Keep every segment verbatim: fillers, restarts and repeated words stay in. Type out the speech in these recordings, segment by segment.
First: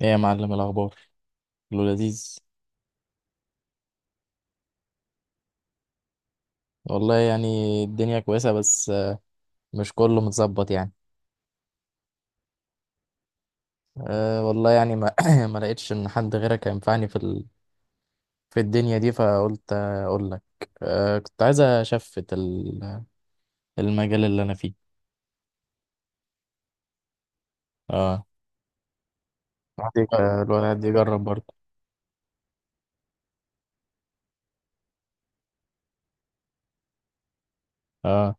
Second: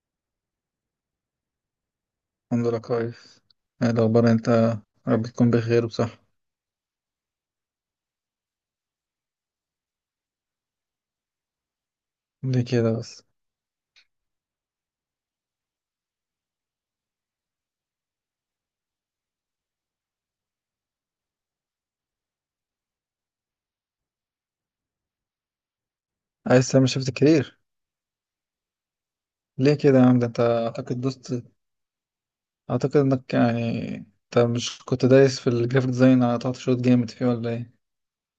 ايه يا معلم الاخبار؟ كله لذيذ. الحمد لله كويس. ايه الاخبار انت؟ يا رب تكون بخير وبصحة. والله يعني الدنيا كويسه، بس مش كله متظبط يعني. ليه كده بس؟ أه والله يعني، ما ما لقيتش ان حد غيرك ينفعني في ال... في الدنيا دي، فقلت اقول لك. أه كنت عايز اشفت ال... المجال اللي انا فيه. عايز تعمل شيفت كارير؟ اه. ليه الواحد كده يا يج- عم؟ ده انت الواحد اعتقد يجرب دوست. برضه. اعتقد انك يعني انت مش كنت دايس في الجرافيك ديزاين على تحت شوط جامد فيه ولا ايه؟ اه.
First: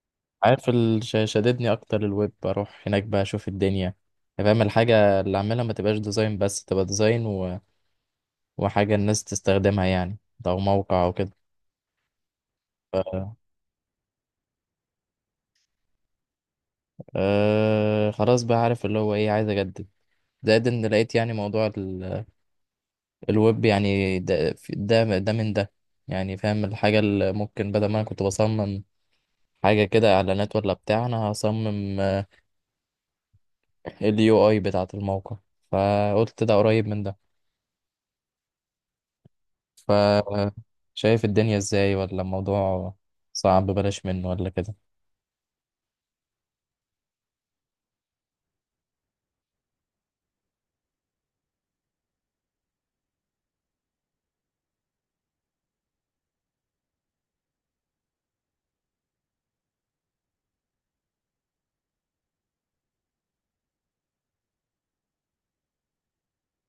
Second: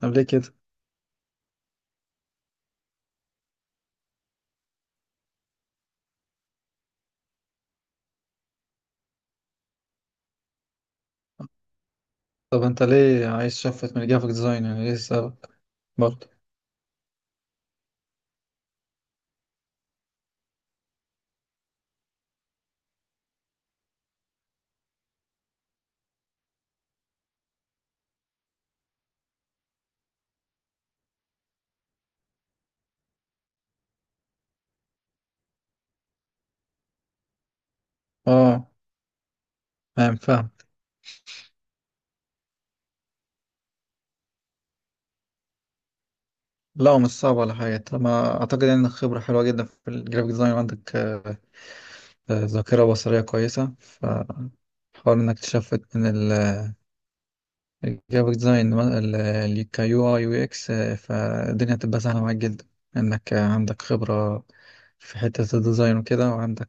طب ليه كده؟ عارف ال... ش- شددني اكتر الويب، اروح هناك بقى اشوف الدنيا، فاهم. الحاجه اللي اعملها ما تبقاش ديزاين بس، تبقى ديزاين و... وحاجه الناس تستخدمها يعني، او موقع او طب انت ليه كده. عايز شفت من الجرافيك ديزاين؟ يعني ليه السبب؟ برضه. أه خلاص بقى، عارف اللي هو ايه، عايز اجدد، زائد ان لقيت يعني موضوع ال- الويب يعني، ده في- ده ده من ده يعني. فاهم الحاجة اللي ممكن، بدل ما انا كنت بصمم حاجة كده اعلانات ولا بتاع، انا هصمم اليو اي بتاعة الموقع، فقلت ده قريب من ده. اه، ف فاهم فاهم شايف الدنيا ازاي؟ ولا الموضوع صعب، بلاش منه ولا كده؟ لا، هو مش صعب ولا حاجة. طالما أعتقد إن خبرة حلوة جدا في الجرافيك ديزاين، وعندك آه، آه، ذاكرة بصرية كويسة، فحاول إنك تشفت من جرافيك ديزاين كيو اي يو اكس. آه، فالدنيا هتبقى سهلة معاك جدا، انك عندك خبرة في حتة الديزاين وكده، وعندك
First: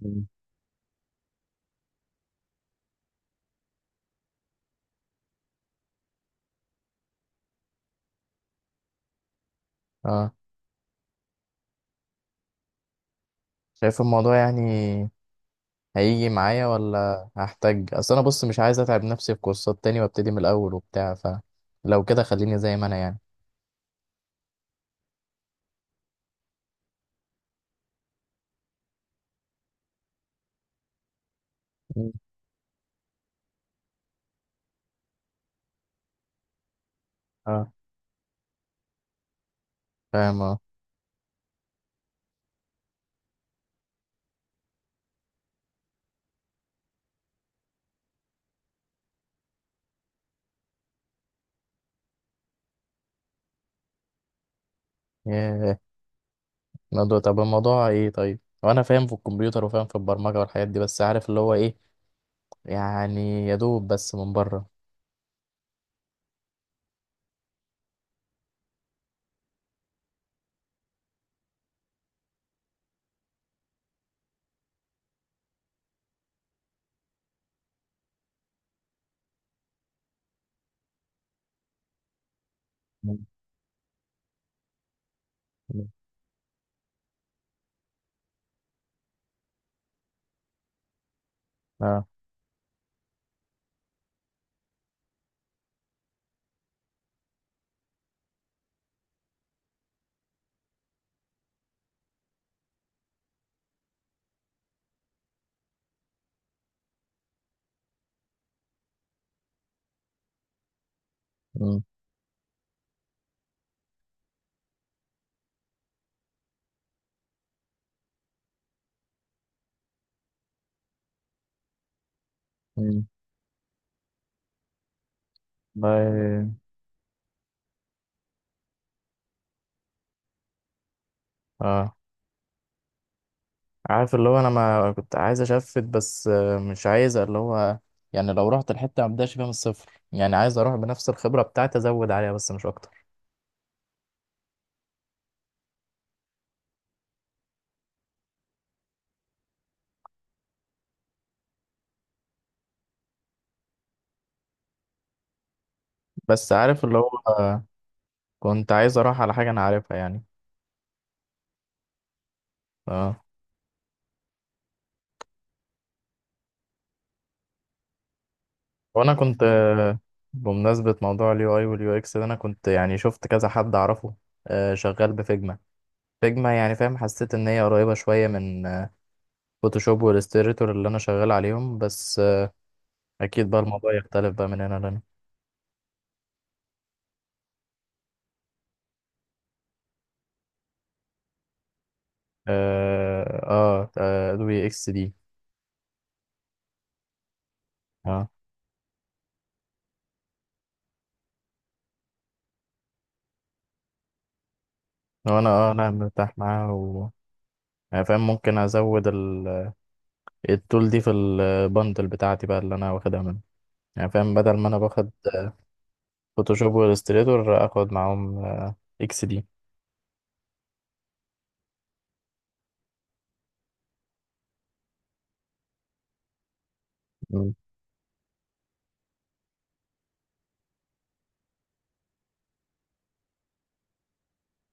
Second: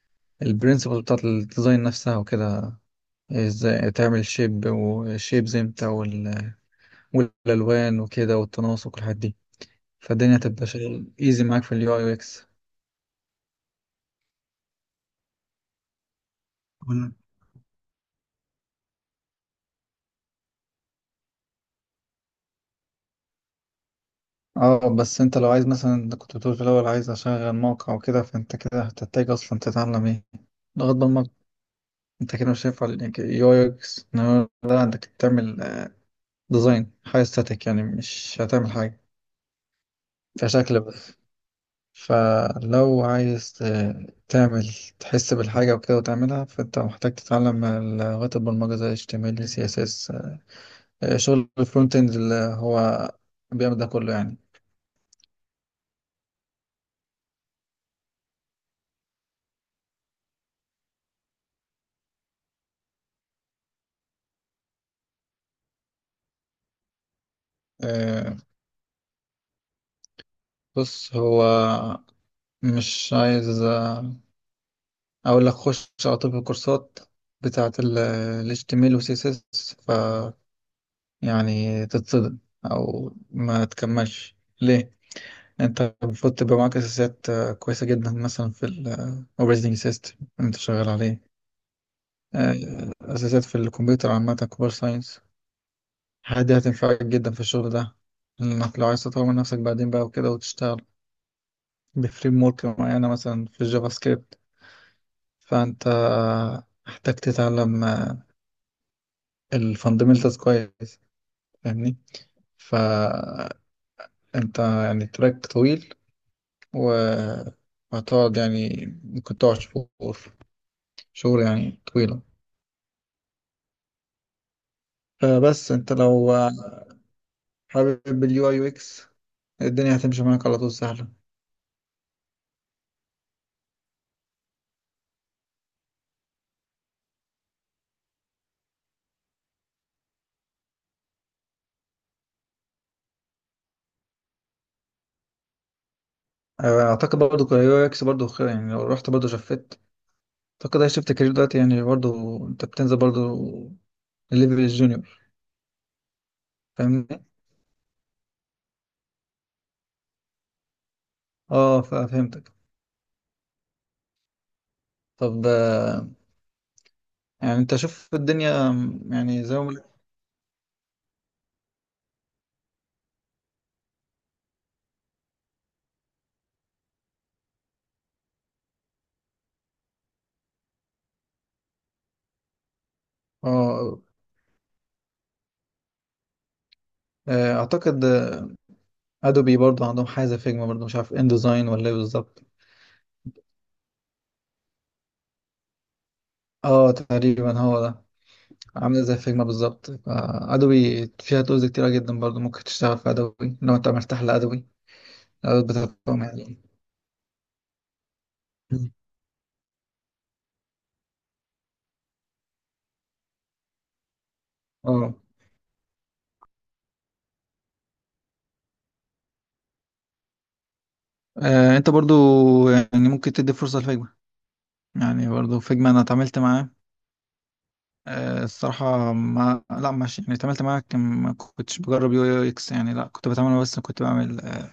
مم. البرنسبل بتاعت الديزاين نفسها وكده. ازاي تعمل شيب وشيبز امتى، وال- والالوان وكده، والتناسق والحاجات دي. اه فالدنيا هتبقى شغل ايزي معاك في اليو اي يو اكس. شايف الموضوع يعني، هيجي معايا؟ ولا هحتاج؟ اصل انا بص مش عايز اتعب نفسي في كورسات تاني، وابتدي من الاول وبتاع، فلو كده خليني زي ما انا يعني. اه بس انت لو عايز مثلا، انت كنت بتقول في الاول عايز اشغل موقع وكده، فانت كده هتحتاج اصلا تتعلم ايه؟ لغة برمجة. مم. انت كده مش هينفع لانك يو اكس، انما ده عندك تعمل ديزاين حاجه ستاتيك، اه يعني مش هتعمل حاجه فاهم اه. كشكل بس. فلو عايز ت- تعمل، تحس بالحاجه وكده وتعملها، فانت محتاج تتعلم لغات البرمجه زي إتش تي إم إل سي إس إس. آه، شغل الفرونت اند اللي هو بيعمل ده كله يعني. ياه، الموضوع طب الموضوع ايه؟ طيب، وانا فاهم في الكمبيوتر وفاهم في البرمجة والحاجات دي، بس عارف اللي هو ايه يعني، يا دوب بس من بره. آه، بص، هو مش عايز، آه، اقول لك خش على طول في الكورسات بتاعت ال إتش تي إم إل و سي إس إس يعني تتصدم او مم. ما تكملش. ليه؟ مم. انت المفروض تبقى معاك اساسيات آه، كويسه جدا، مثلا في الاوبريتنج سيستم اللي انت شغال عليه. اه. آه، اساسيات في الكمبيوتر عامه، كمبيوتر ساينس. الحاجات دي هتنفعك جدا في الشغل ده، انك لو عايز تطور من نفسك بعدين بقى وكده وتشتغل بفريم ورك معينه مثلا في الجافا سكريبت. فانت آه، محتاج تتعلم الفاندمنتالز كويس، فاهمني؟ فانت يعني تراك طويل، وهتقعد يعني ممكن تقعد شهور، شهور يعني طويلة. امم فبس انت لو والله. حابب اليو اي يو اكس، الدنيا هتمشي معاك على طول سهلة. اه عارف اللي هو، انا ما كنت عايز اشفت، بس آه، مش عايز اللي هو يعني، لو رحت الحته ما ابداش فيها من الصفر يعني، عايز اروح بنفس الخبره بتاعتي، ازود عليها بس مش اكتر. اعتقد برضو اليو اي اكس برضو خير، يعني لو رحت برضو شفت. اعتقد هي شفت كارير دلوقتي، يعني برضو انت بتنزل برضو الليفل الجونيور. بس عارف اللي هو، فاهمني؟ آه، كنت عايز اروح على حاجه انا عارفها يعني. اه، ف- فهمتك. اه طب، آه، يعني انت شوف الدنيا م، وانا كنت، يعني زي ما بقول- آه، بمناسبه موضوع اليو اي واليو اكس ده، انا كنت يعني شفت كذا حد اعرفه آه، شغال بفيجما. فيجما، يعني فاهم، حسيت ان هي قريبه شويه من فوتوشوب والاستريتور اللي انا شغال عليهم، بس آه، اكيد بقى الموضوع اه. يختلف بقى من هنا لهنا. آه، اعتقد ادوبي برضو عندهم حاجه زي فيجما، برضو مش عارف ان ديزاين ولا ايه بالظبط. اه. اه آه، ادوبي اكس دي. اه تقريبا هو ده. اه. عاملة زي فيجما بالظبط. آه، أدوبي فيها تولز كتيرة جدا، برضو ممكن تشتغل في أدوبي لو أنت مرتاح لأدوبي، لو انا الأدوات اه انا بتاعتهم مرتاح يعني. معاها و يعني فاهم، ممكن مم. ازود ال... التول دي في البندل بتاعتي بقى اللي انا واخدها منه، يعني فاهم، بدل ما انا باخد اه، فوتوشوب والاستريتور، اخد معاهم آه، اكس دي. آه، أنت برضو يعني ممكن تدي فرصة لفيجما. يعني برضو فيجما أنا اتعاملت معاه. مم. آه، الصراحة ما لا، مش يعني اتعاملت معاه، كان ما كنتش بجرب يو يو إكس يعني، لا كنت بتعامل، بس كنت بعمل، آه،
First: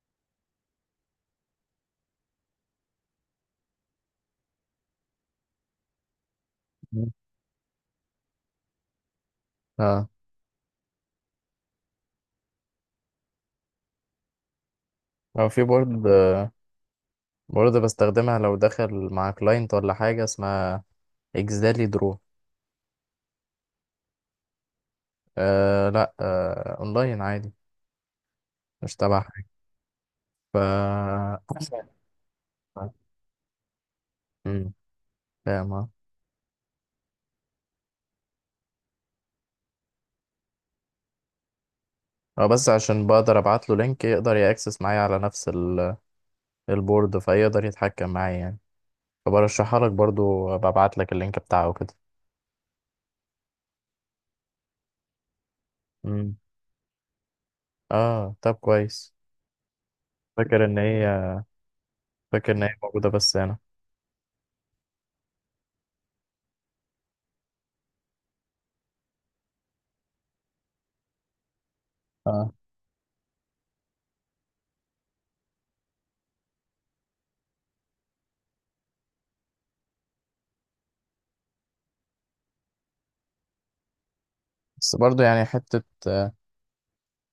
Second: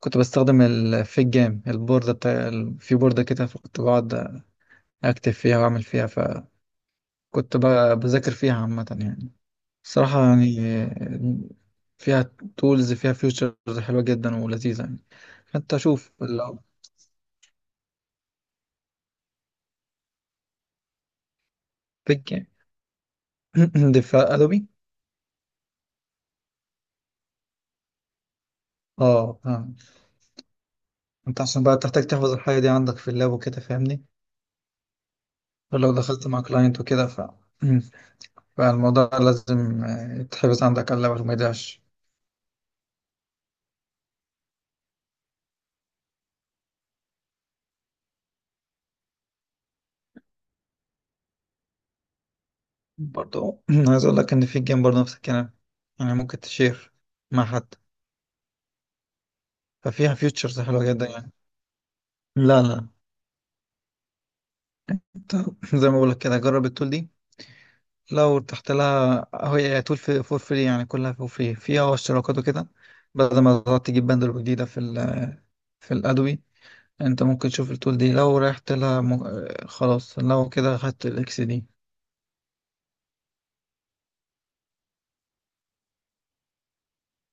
كنت بستخدم الفيج جام البوردة بتاع ال- في بوردة كده، فكنت بقعد أكتب فيها وأعمل فيها، فكنت مم. ب- بذاكر فيها عامة يعني. اه. صراحة يعني فيها تولز، فيها فيوتشرز حلوة جدا ولذيذة يعني. او في فانت بورد شوف. لو بورد بستخدمها لو داخل مع كلاينت، ولا حاجه اسمها اكسالي درو. بيج يعني دفاع ادوبي. آه لا، آه اونلاين عادي، مش تبع اه حاجه. فاهم. ف انت عشان بقى تحتاج تحفظ الحاجة دي عندك في اللاب وكده، فاهمني؟ مم. فاهم آه. فلو دخلت مع كلاينت وكده، ف فالموضوع لازم آه، يتحفظ عندك على اللاب وما يضيعش. اه، بس عشان بقدر ابعت له لينك، يقدر ياكسس معايا على نفس ال- البورد، فيقدر يتحكم معايا يعني، فبرشحها لك برضو، ببعت لك اللينك بتاعه كده. برضه عايز اقول لك ان في جيم برضه نفس الكلام، يعني امم ممكن تشير مع حد. اه طب كويس. ففيها فيوتشرز فاكر ان حلوة هي جدا يعني. فاكر لا ان هي لا موجوده بس هنا. انت زي ما بقول لك كده، جرب التول دي. لو تحت لها، هي طول في فور فري، يعني كلها فور فري، فيها اشتراكات اه، وكده. بدل ما تقعد تجيب باندل جديدة في ال في الأدوي، انت ممكن تشوف التول دي لو رحت لها م... آه، خلاص لو كده خدت الاكس دي. بس برضو يعني حته، آه،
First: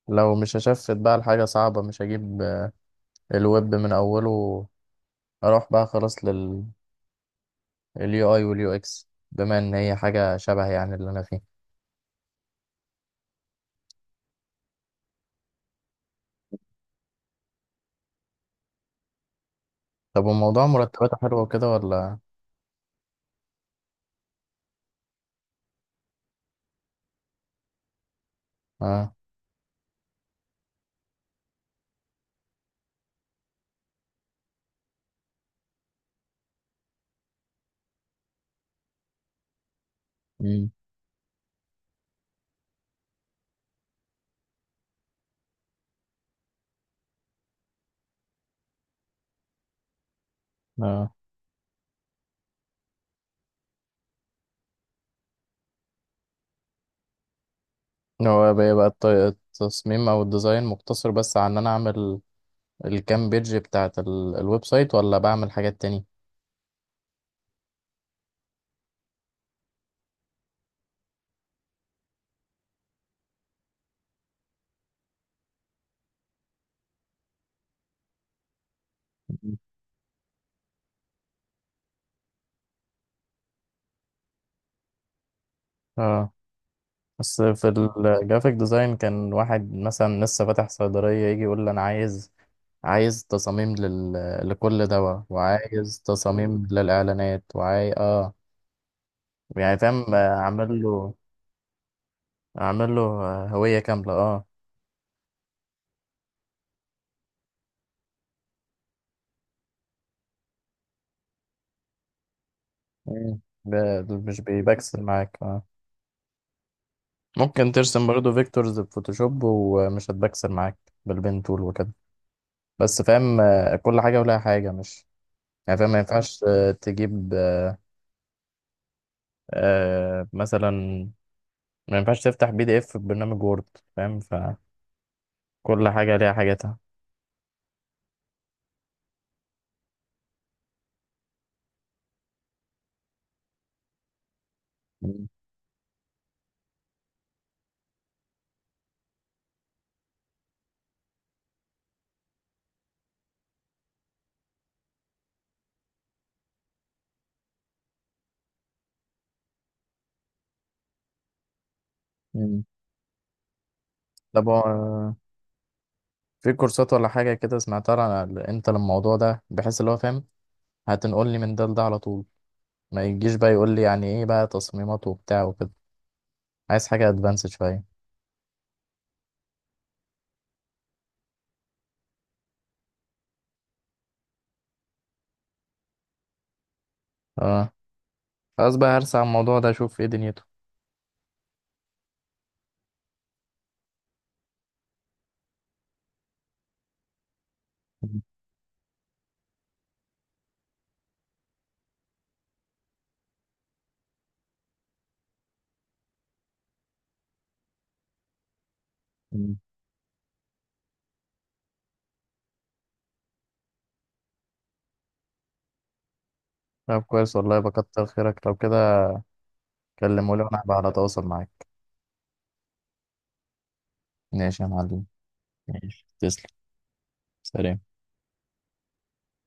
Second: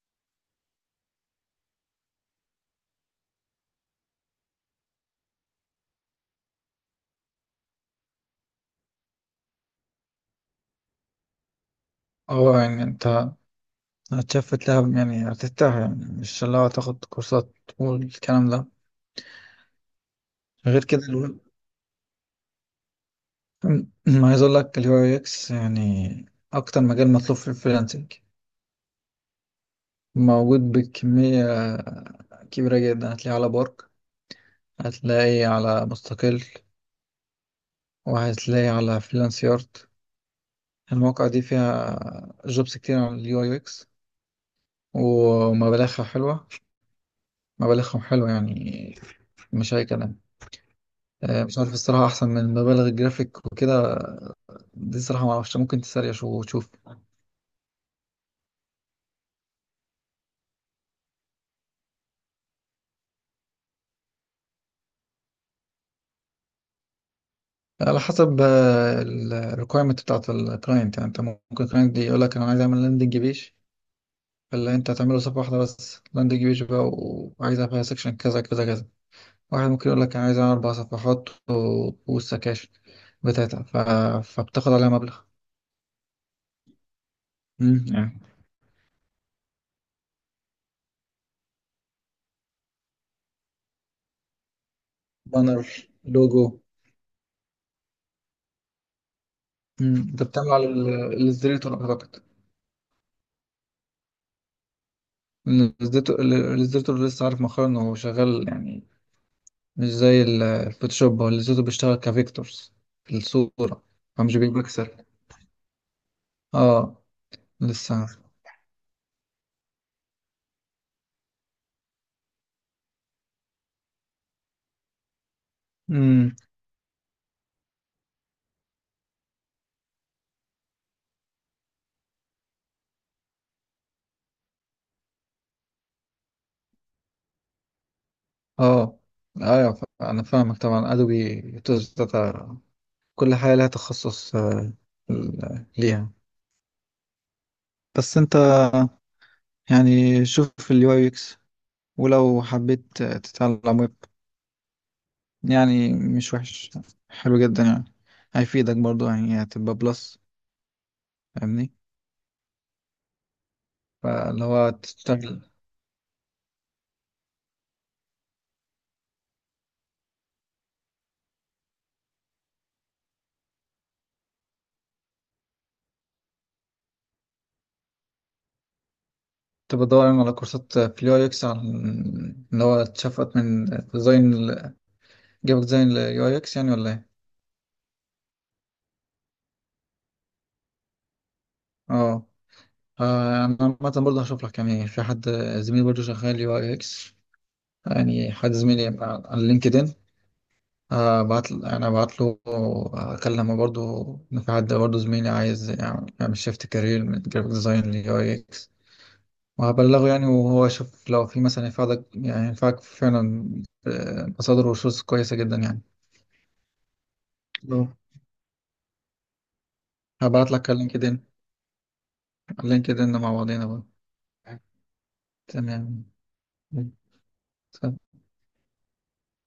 لو مش هشفت بقى لحاجه صعبه، مش هجيب آه، الويب من اوله، اروح بقى خلاص لل اليو اي واليو اكس، بما ان هي حاجه شبه يعني اللي انا فيه. اه، يعني انت هتشفت لها، يعني هترتاح، يعني مش اللي هو تاخد كورسات والكلام ده. طب، وموضوع غير كده مرتباته الو- حلوه وكده ولا؟ ما عايز اقول لك اليو اي اكس يعني اكتر مجال مطلوب في الفريلانسنج. اه. موجود بكمية كبيرة جدا، هتلاقيه على بارك، هتلاقي على مستقل، وهتلاقي على فريلانس يارد. امم المواقع دي فيها جوبس كتير عن اليو اي اكس، ومبالغها حلوة، مبالغهم حلوة يعني، مش أي كلام. اه. آه، مش عارف الصراحة أحسن من مبالغ الجرافيك وكده دي. الصراحة معرفش، ممكن تسريش وتشوف. هو بقى بقى الت- التصميم او الديزاين مقتصر بس على ان انا اعمل الكام بيج بتاعت ال- الويب سايت، ولا بعمل حاجات تانية؟ على حسب الريكويرمنت بتاعت الكلاينت يعني. أنت ممكن الكلاينت دي يقولك أنا عايز أعمل لاندنج بيج، فاللي أنت هتعمله صفحة واحدة بس، لاندنج بيج بقى، وعايزها فيها سكشن كذا كذا كذا. واحد ممكن يقول لك انا عايز أعمل اربع صفحات، و- والسكاشن بتاعتها ف... فبتاخد عليها مبلغ. اه، بس في مم، يعني الجرافيك ديزاين كان واحد مثلا لسه فاتح صيدلية يجي يقول لي، انا عايز عايز تصاميم لل... لكل دواء، بانر، وعايز لوجو. تصاميم للإعلانات، وعاي اه يعني مم، فاهم، انت آه، بتعمله على عامل ال- له الاصدريتور اعتقد. عامل له آه، هوية كاملة اه. إن الاصدريتور ال- الاصدريتور لسه عارف مؤخرا انه هو شغال يعني، مش زي ال- الفوتوشوب. هو الاصدريتور بيشتغل كفيكتورز في مم. الصورة، ب- فمش مش بالبكسل. بيبكسل معاك آه. اه ممكن لسه ترسم عارف. برضه فيكتورز بفوتوشوب، ومش هتبكسل معاك بالبين تول وكده. بس فاهم آه، كل حاجة ولها حاجة، مش يعني فاهم ما امم ينفعش آه، تجيب آه، مثلا ما ينفعش تفتح بي دي اف في برنامج وورد، فاهم، فكل حاجة ليها حاجاتها. اه. ايوه، ف- انا فاهمك طبعا. ادوبي توز داتا، كل حاجة لها تخصص. آه، مم. ال- ليها. بس انت يعني شوف اليو اي اكس، ولو حبيت تتعلم ويب يعني مش وحش، حلو جدا يعني، هيفيدك برضو، يعني هتبقى بلس. فاهمني؟ مم. فاللي طب هو هو آه، تشتغل، في كورسات ولا حاجة كده سمعتها عن ال- انت الموضوع ده، بحيث اللي هو فاهم هتنقلني من ده لده على طول، ما يجيش بقى يقول لي يعني ايه بقى تصميمات وبتاع وكده، عايز حاجة ادفانسد شوية. تبقى دور على كورسات في اليو اي اكس، عن اللي هو اتشفت من ديزاين، جابك ديزاين اليو اي اكس يعني ولا ايه. آه. خلاص بقى هرسى على الموضوع ده، اشوف ايه دنيته. اه. اه، انا عامة برضه هشوف لك يعني. في حد زميلي برضه شغال يو اي اكس، مم. يعني حد زميلي على على لينكدين. آه، بعت انا بعت له، اكلمه برضو، إن في حد برضو زميلي عايز يعمل، يعمل شيفت كارير من جرافيك ديزاين ليو اي اكس، مم. وهبلغه يعني، وهو يشوف لو في مثلا ينفعك، يعني ينفعك فعلا. آه، مصادر وشوز كويسة جدا يعني. طب كويس، والله اه، بكتر خيرك لو كده، كلمه لي هبعت وانا لك هبقى على على لينكدين، تواصل معاك. على لينكدين مع بعضينا بقى. ماشي يا معلم. ماشي، تمام تسلم. سلام.